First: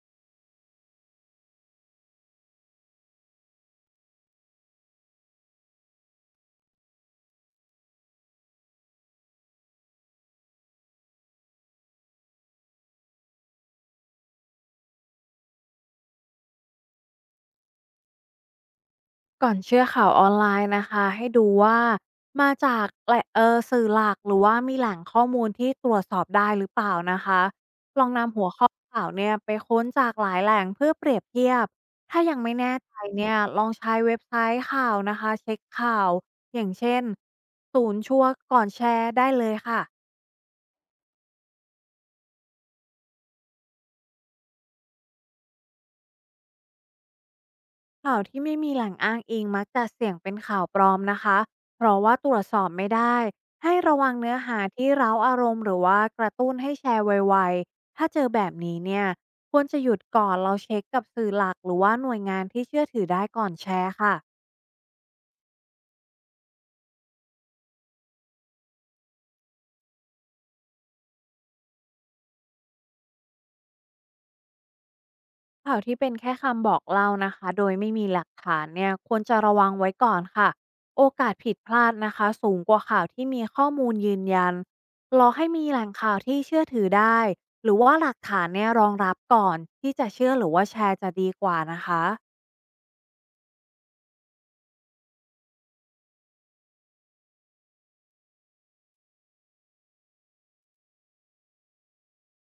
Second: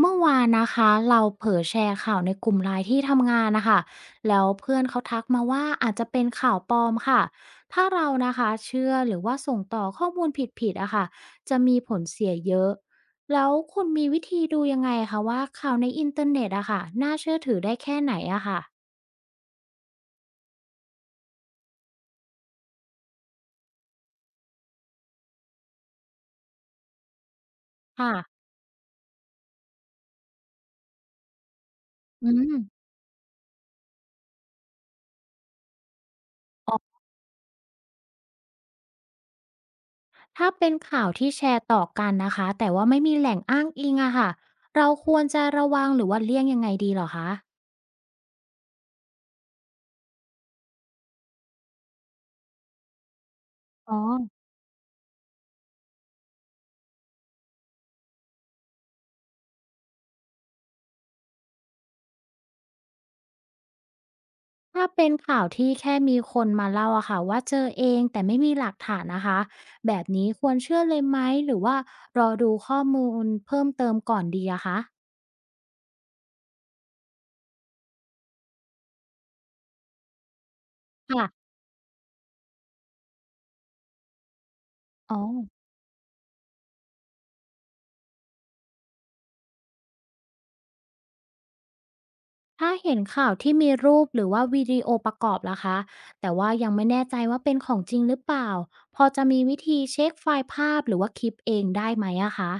เมื่อวานนะคะเราเผลอแชร์ข่าวในกลุ่มไลน์ที่ทำงานนะคะแล้วเพื่อนเขาทักมาว่าอาจจะเป็นข่าวปลอมค่ะถ้าเรานะคะเชื่อหรือว่าส่งต่อข้อมูลผิดๆอะค่ะจะมีผลเสียเยอะแล้วคุณมีวิธีดูยังไงคะว่าข่าวในอินเทอร์เน็ตอะค่ะน่าเชื่อถือได้แค่ไหนอะค่ะก่อนเชื่อข่าวออนไลน์นะคะให้ดูว่ามาจากแหล่งสื่อหลักหรือว่ามีแหล่งข้อมูลที่ตรวจสอบได้หรือเปล่านะคะลองค่ะนำหัวข้อข่าวเนี่ยไปค้นจากหลายแหล่งเพื่อเปรียบเทียบถ้าอืยังไม่มแน่ใจเนี่ยลองใช้เว็บไซต์ข่าวนะคะเช็คข่าวอย่างเช่นศูนย์ชัวร์ก่อนแชร์ได้เลยค่ะ ถ้าเป็นข่าวที่แชร์ต่อกันนะคะแต่ว่าไม่มีแหล่งอ้างอิงอะค่ะเราควรจะระวังหรือว่าเลี่ยงยังไงดีเหรอคะข่าวที่ไม่มีแหล่งอ้างอิงมักจะเสี่ยงเป็นข่าวปลอมนะคะ เพราะว่าตรวจสอบไม่ได้ ให้อ๋อ ระวังเนื้อหาที่เร้าอารมณ์หรือว่ากระตุ้นให้แชร์ไวๆ ถ้าเจอแบบนี้เนี่ยควรจะหยุดก่อนเราเช็คกับสื่อหลักหรือว่าหน่วยงานที่เชื่อถือได้ก่อนแชร์ค่ะ ถ้าเป็นข่าวที่แค่มีคนมาเล่าอะค่ะว่าเจอเองแต่ไม่มีหลักฐานนะคะแบบนี้ควรเชื่อเลยไหมหรือว่ารอดูข้อมูลเพิ่มเติมก่อนดีอะคะข่าวที่เป็นแค่คำบอกเล่านะคะโดยไม่มีหลักฐานเนี่ยควรจะระวังไว้ก่อนค่ะโอค่ะกาสผิดพลาดนะคะสูงกว่าข่าวที่มีข้อมูลยืนยันอ๋อรอให้มีแหล่งข่าวที่เชื่อถือได้หรือว่าหลักฐานเนี่ยรองรับก่อนที่จะเชื่อหรือว่าแชร์จะดีกว่านะคะ ถ้าเห็นข่าวที่มีรูปหรือว่าวิดีโอประกอบล่ะคะแต่ว่ายังไม่แน่ใจว่าเป็นของจริงหรือเปล่าพอจะมีวิธีเช็คไฟล์ภาพหรือว่าคลิปเองได้ไหมอะคะ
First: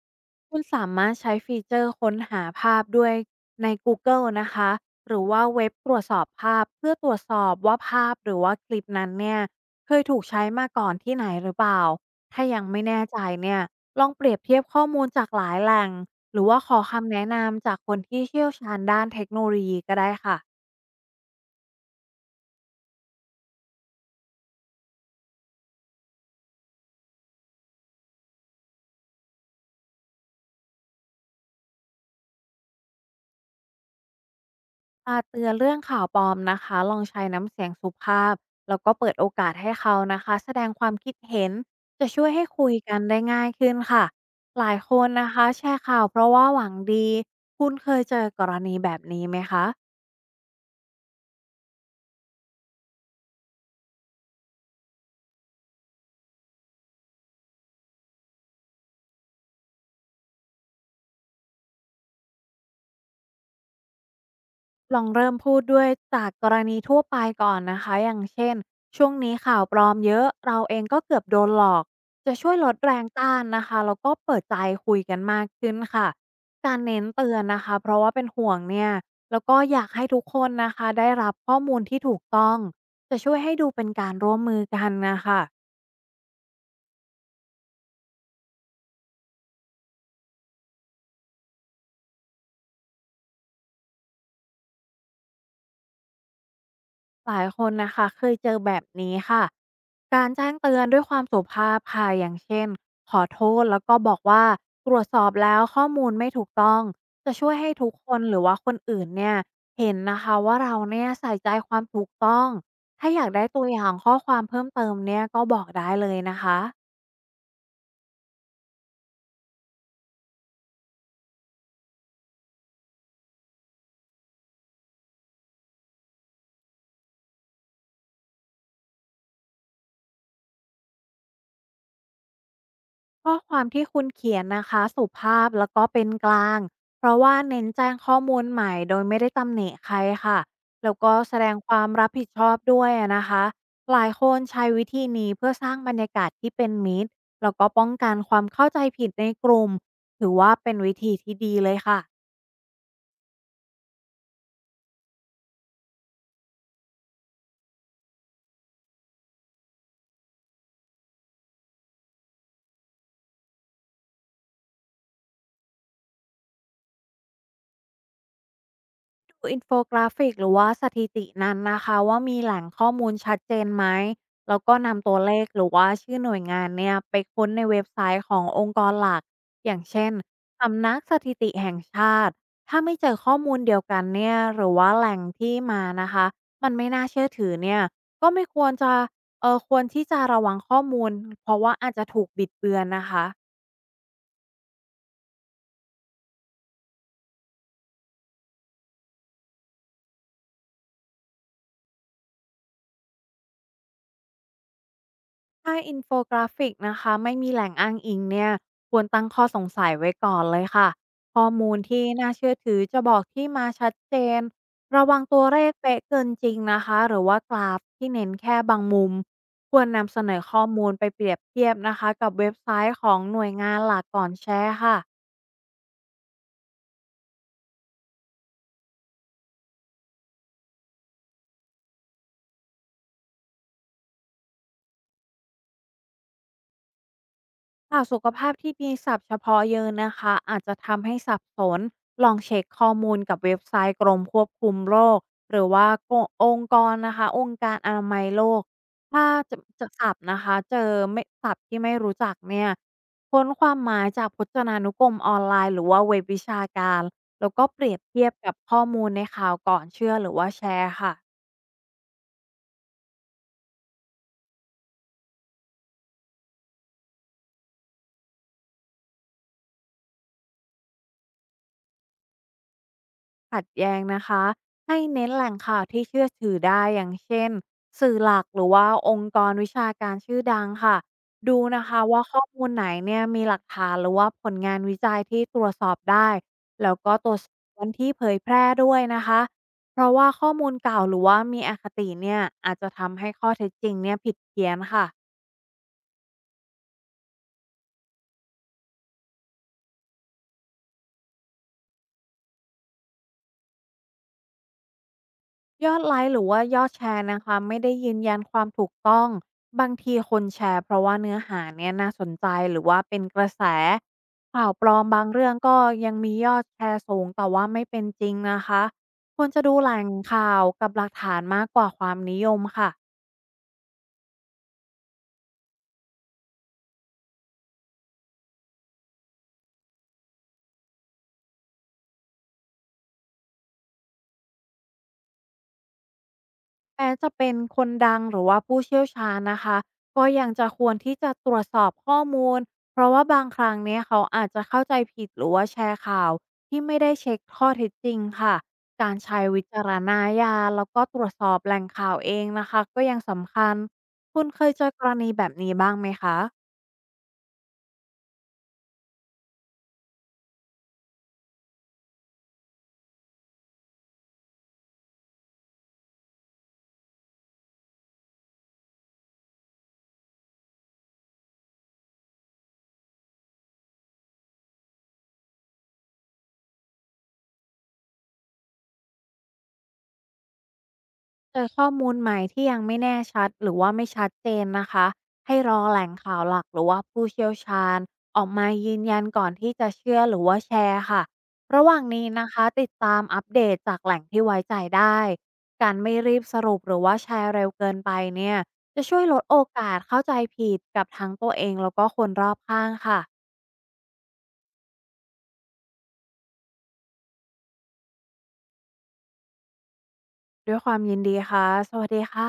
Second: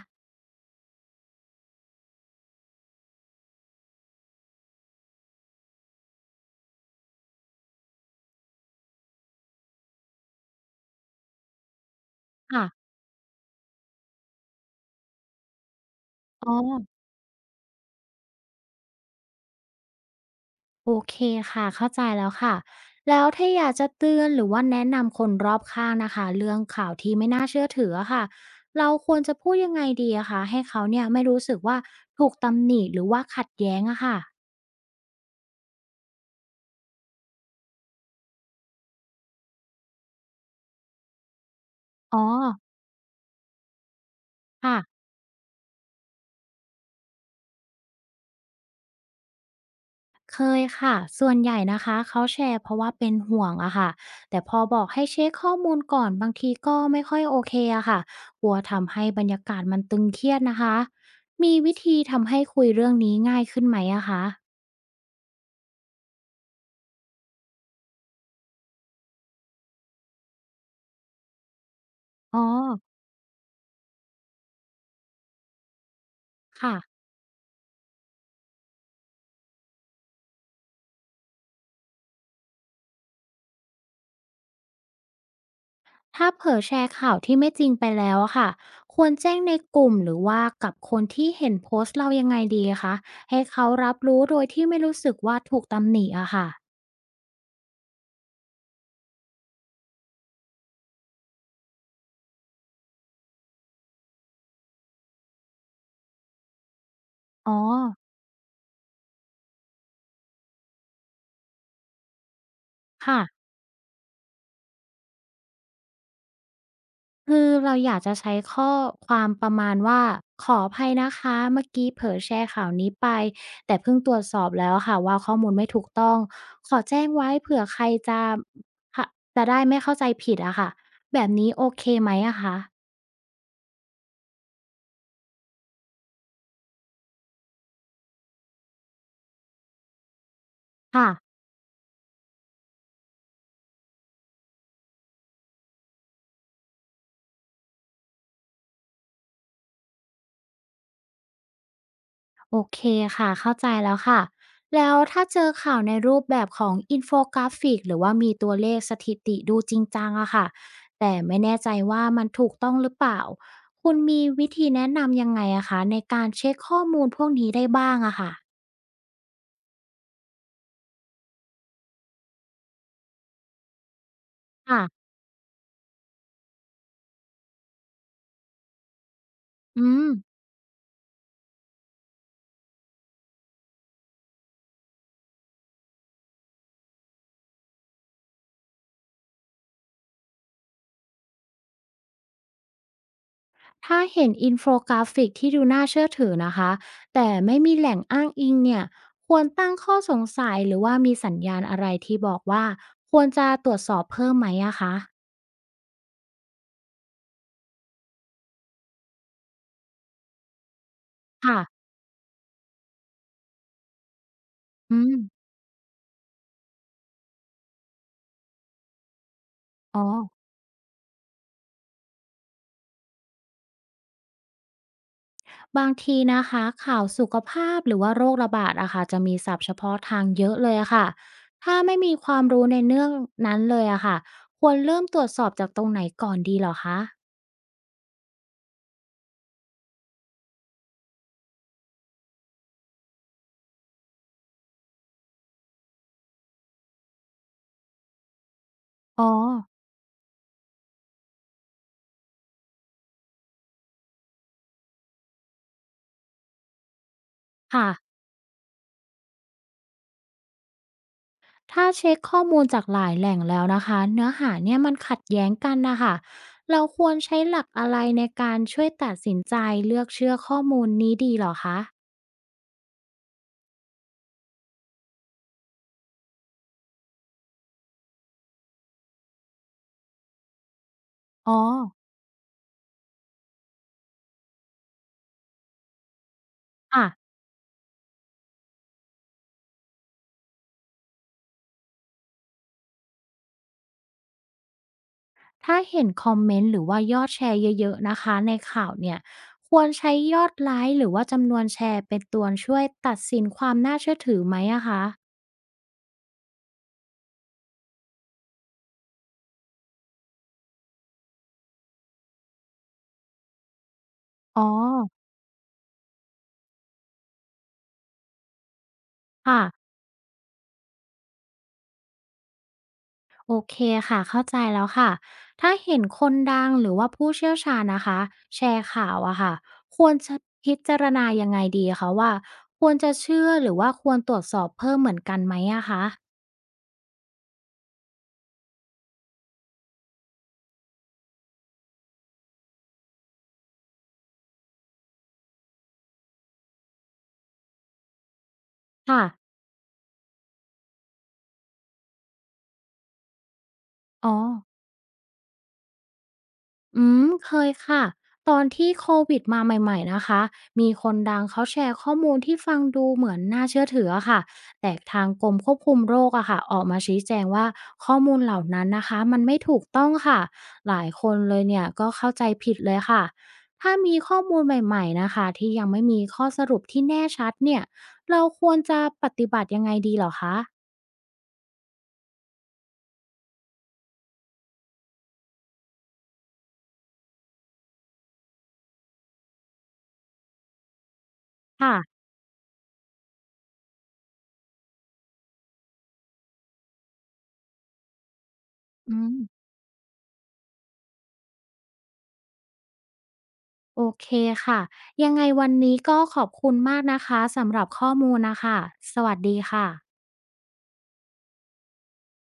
คุณสามารถใช้ฟีเจอร์ค้นหาภาพด้วยใน Google นะคะหรือว่าเว็บตรวจสอบภาพเพื่อตรวจสอบว่าภาพหรือว่าคลิปนั้นเนี่ยเคยถูกใช้มาก่อนที่ไหนหรือเปล่าถ้ายังค่ะไม่แน่ใจเนี่ยลองเปรียบเทียบข้อมูลจากหลายแหล่งหรืออ๋ว่าขออ คำแนะนำจากคนที่เชี่ยวชาญด้านเทคโนโลยีก็ได้ค่ะ โอเคค่ะเข้าใจแล้วค่ะแล้วถ้าอยากจะเตือนหรือว่าแนะนำคนรอบข้างนะคะเรื่องข่าวที่ไม่น่าเชื่อถืออะค่ะเราควรจะพูดยังไงดีอะคะให้เขาเนี่ยไม่รู้สึกว่าถูกตำหนิหรือว่าขัดแย้งอะค่ะอาเตือนเรื่องข่าวปลอมนะคะลองใช้น้ำเสียงสุภาพแล้วก็เปิดโอกาสให้เขานะคะแสดงความคิดเห็นจะอ๋อช่วยให้คุยกันได้ง่ายขึ้นค่ะหลายคค่ะนนะคะแชร์ข่าวเพราะว่าหวังดีคุณเคยเจอกรณีแบบนี้ไหมคะ เคยค่ะส่วนใหญ่นะคะเขาแชร์เพราะว่าเป็นห่วงอะค่ะแต่พอบอกให้เช็คข้อมูลก่อนบางทีก็ไม่ค่อยโอเคอะค่ะกลัวทำให้บรรยากาศมันตึงเครียดนะคะมีวิธีทำให้คุยเรื่องนี้ง่ายขึ้นไหมอะคะลองเริ่มพูดด้วยจากกรณีทั่วไปก่อนนะคะอย่างเช่นช่วงนี้ข่าวปลอมเยอะเราเองก็เกือบโดนหลอกจะอ๋อ ช่วยลดแรงต้านนะคะแล้วก็เปิดใจคุยกันมากขึ้นค่ะกาค่ะรเน้นเตือนนะคะเพราะว่าเป็นห่วงเนี่ยแล้วก็อยากให้ทุกคนนะคะได้รับข้อมูลที่ถูกต้องจะช่วยให้ดูเป็นการร่วมมือกันนะคะ ถ้าเผลอแชร์ข่าวที่ไม่จริงไปแล้วอะค่ะควรแจ้งในกลุ่มหรือว่ากับคนที่เห็นโพสต์เรายังไงดีคะให้เขารับรู้โดยที่ไม่รู้สึกว่าถูกตำหนิอะค่ะหลายคนนะคะเคยเจอแบบนี้ค่ะการแจ้งเตือนด้วยความสุภาพค่ะอย่างเช่นขอโทษแล้วก็บอกว่าตรวจสอบแล้วข้อมูลไม่ถูกต้องจะช่วอ๋ยอให้ทุกคนหรือว่าคนอื่นเนี่ยเห็นนะคะว่าเราเนี่ยใส่ใจความถูกต้องถ้าอค่ะยากได้ตัวอย่างข้อความเพิ่มเติมเนี่ยก็บอกได้เลยนะคะ คือเราอยากจะใช้ข้อความประมาณว่าขออภัยนะคะเมื่อกี้เผลอแชร์ข่าวนี้ไปแต่เพิ่งตรวจสอบแล้วค่ะว่าข้อมูลไม่ถูกต้องขอแจ้งไว้เผื่อใครจะค่ะจะได้ไม่เข้าใจผิดอะค่ะแบบนี้โอเคไหมอะคะข้อความที่คุณเขียนนะคะสุภาพแล้วก็เป็นกลางเพราะว่าเน้นแจ้งข้อมูลใหม่โดยไม่ได้ตำหนิใครค่ะแล้วค่ะ ก็แสดงความรับผิดชอบด้วยอะนะคะหลายคนใช้วิธีนี้เพื่อสร้างบรรยากาศที่เป็นมิตรแล้วก็ป้องกันความเข้าใจผิดในกลุ่มถือว่าเป็นวิธีที่ดีเลยค่ะ โอเคค่ะเข้าใจแล้วค่ะแล้วถ้าเจอข่าวในรูปแบบของอินโฟกราฟิกหรือว่ามีตัวเลขสถิติดูจริงจังอะค่ะแต่ไม่แน่ใจว่ามันถูกต้องหรือเปล่าคุณมีวิธีแนะนำยังไงอะคะในการเช็คข้อมูลพวกนี้ได้บ้างอะค่ะดูอินโฟกราฟิกหรือว่าสถิตินั้นนะคะว่ามีแหล่งข้อมูลชัดเจนไหมแล้วก็ค่ะนำตัวเลขหรือว่าชื่อหน่วยงานเนี่ยไปค้นในเว็บไซต์ขององค์กรหลักอย่างอืมเช่นสำนักสถิติแห่งชาติถ้าไม่เจอข้อมูลเดียวกันเนี่ยหรือว่าแหล่งที่มานะคะมันไม่น่าเชื่อถือเนี่ยก็ไม่ควรจะควรที่จะระวังข้อมูลเพราะว่าอาจจะถูกบิดเบือนนะคะ ถ้าเห็นอินโฟกราฟิกที่ดูน่าเชื่อถือนะคะแต่ไม่มีแหล่งอ้างอิงเนี่ยควรตั้งข้อสงสัยหรือว่ามีสัญญาณอะไรที่บอกว่าควรจะตรวจสอบเพิ่มไหมอะคะถ้าอินโฟกราฟิกนะคะไม่มีแหล่งอ้างอิงเนี่ยควรตั้งข้อสงสัยไว้ก่อนเลยค่ะข้อค่ะมูลที่น่าเชื่อถือจะบอกที่มาชัดเจนอืระวังม ตัวเลขเป๊ะเกินจริงนะคะหรือว่ากราฟที่เน้นแค่บางมุมควรอ๋อนำเสนอข้อมูลไปเปรียบเทียบนะคะกับเว็บไซต์ของหน่วยงานหลักก่อนแชร์ค่ะ บางทีนะคะข่าวสุขภาพหรือว่าโรคระบาดอะค่ะจะมีศัพท์เฉพาะทางเยอะเลยอะค่ะถ้าไม่มีความรู้ในเรื่องนั้นเลยอะค่ะควรเริ่มตรวจสอบจากตรงไหนก่อนดีเหรอคะค่ะสุขภาพที่มีศัพท์เฉพาะเยอะนะคะอาจจะทำให้สับสนลองเช็คข้อมูลกับเว็บไซต์กรมควบคุมโรคหรือว่าองค์กรนะคะองค์การอนามัยโลกถ้าอ๋อจะศัพท์นะคะเจอไม่ศัพท์ที่ไม่รู้จักเนี่ยค้นความหมายจากพจนานุกรมออนไลน์หรือว่าเว็บวิชาการแล้วก็เปค่ะรียบเทียบกับข้อมูลในข่าวก่อนเชื่อหรือว่าแชร์ค่ะ ถ้าเช็คข้อมูลจากหลายแหล่งแล้วนะคะเนื้อหาเนี่ยมันขัดแย้งกันนะคะเราควรใช้หลักอะไรในการช่วยตัดสินใจเลือกเชื่อข้อมูลนี้ดีเหรอคะขัดแย้งนะคะให้เน้นแหล่งข่าวที่เชื่อถือได้อย่างเช่นสื่อหลักหรือว่าองค์กรวิชาการชื่อดังค่ะอ๋อดูนะคะว่าข้อมูลไหนเนี่ยมีหลักฐานหรือว่าผลงานวิจัยที่ตรวจสอบได้แล้วค่ะ ก็ตรวจสอบวันที่เผยแพร่ด้วยนะคะเพราะว่าข้อมูลเก่าหรือว่ามีอคติเนี่ยอาจจะทำให้ข้อเท็จจริงเนี่ยผิดเพี้ยนค่ะ ถ้าเห็นคอมเมนต์หรือว่ายอดแชร์เยอะๆนะคะในข่าวเนี่ยควรใช้ยอดไลค์หรือว่าจำนวนแชร์เป็นตัวช่วยตัดสินความน่าเชื่อถือไหมอะคะยอดไลค์หรือว่ายอดแชร์นะคะไม่ได้ยืนยันความถูกต้องบางทีคนแชร์เพราะว่าเนื้อหาเนี่ยน่าสนใจหรือว่าเป็นกระแสอ๋อข่าวปลอมบางเรื่องก็ยังมียอดแชร์สูงแต่ว่าไม่เป็นจริงนะคะควรค่ะจะดูแหล่งข่าวกับหลักฐานมากกว่าความนิยมค่ะ โอเคค่ะเข้าใจแล้วค่ะถ้าเห็นคนดังหรือว่าผู้เชี่ยวชาญนะคะแชร์ข่าวอะค่ะควรจะพิจารณายังไงดีคะว่าควรจะเชื่อหรือว่าควรตรวจสอบเพิ่มเหมือนกันไหมอะคะแม้จะเป็นคนดังหรือว่าผู้เชี่ยวชาญนะคะก็ยังจะควรที่จะตรวจสอบข้อมูลเพราะว่าบางครั้งเนี่ยเขาอาจจะเข้าใจผิดหรือว่าแชร์ข่าวที่ไม่ได้เช็คข้อเท็จจริงค่ะการค่ะใช้วิจารณญาณแล้วก็ตรวจสอบแหล่งข่าวเองนะคะก็ยังสำคัญอ๋อ คุณเคยเจอกรณีแบบนี้บ้างไหมคะ อืมเคยค่ะตอนที่โควิดมาใหม่ๆนะคะมีคนดังเขาแชร์ข้อมูลที่ฟังดูเหมือนน่าเชื่อถืออะค่ะแต่ทางกรมควบคุมโรคอะค่ะออกมาชี้แจงว่าข้อมูลเหล่านั้นนะคะมันไม่ถูกต้องค่ะหลายคนเลยเนี่ยก็เข้าใจผิดเลยค่ะถ้ามีข้อมูลใหม่ๆนะคะที่ยังไม่มีข้อสรุปที่แน่ชัดเนี่ยเราควรจะปฏิบัติยังไงดีเหรอคะเจอข้อมูลใหม่ที่ยังไม่แน่ชัดหรือว่าไม่ชัดเจนนะคะให้รอแหล่งข่าวหลักหรือว่าผู้เชี่ยวชาญออกมายืนยันก่อนที่จะเชื่อหรือว่าแชร์ค่ะระหว่างค่ะนี้นะคะติดตามอัปเดตจากแหล่งที่ไว้ใจได้การไม่รีบสรุปหรือว่าแชร์เร็วเกินไปเนี่ยจะอืช่วยลดโอม กาสเข้าใจผิดกับทั้งตัวเองแล้วก็คนรอบข้างค่ะโอเคค่ะยังไงวันนี้ก็ขอบคุณมากนะคะสำหรับข้อมูลนะคะสวัสดีค่ะด้วยความยินดีค่ะสวัสดีค่ะ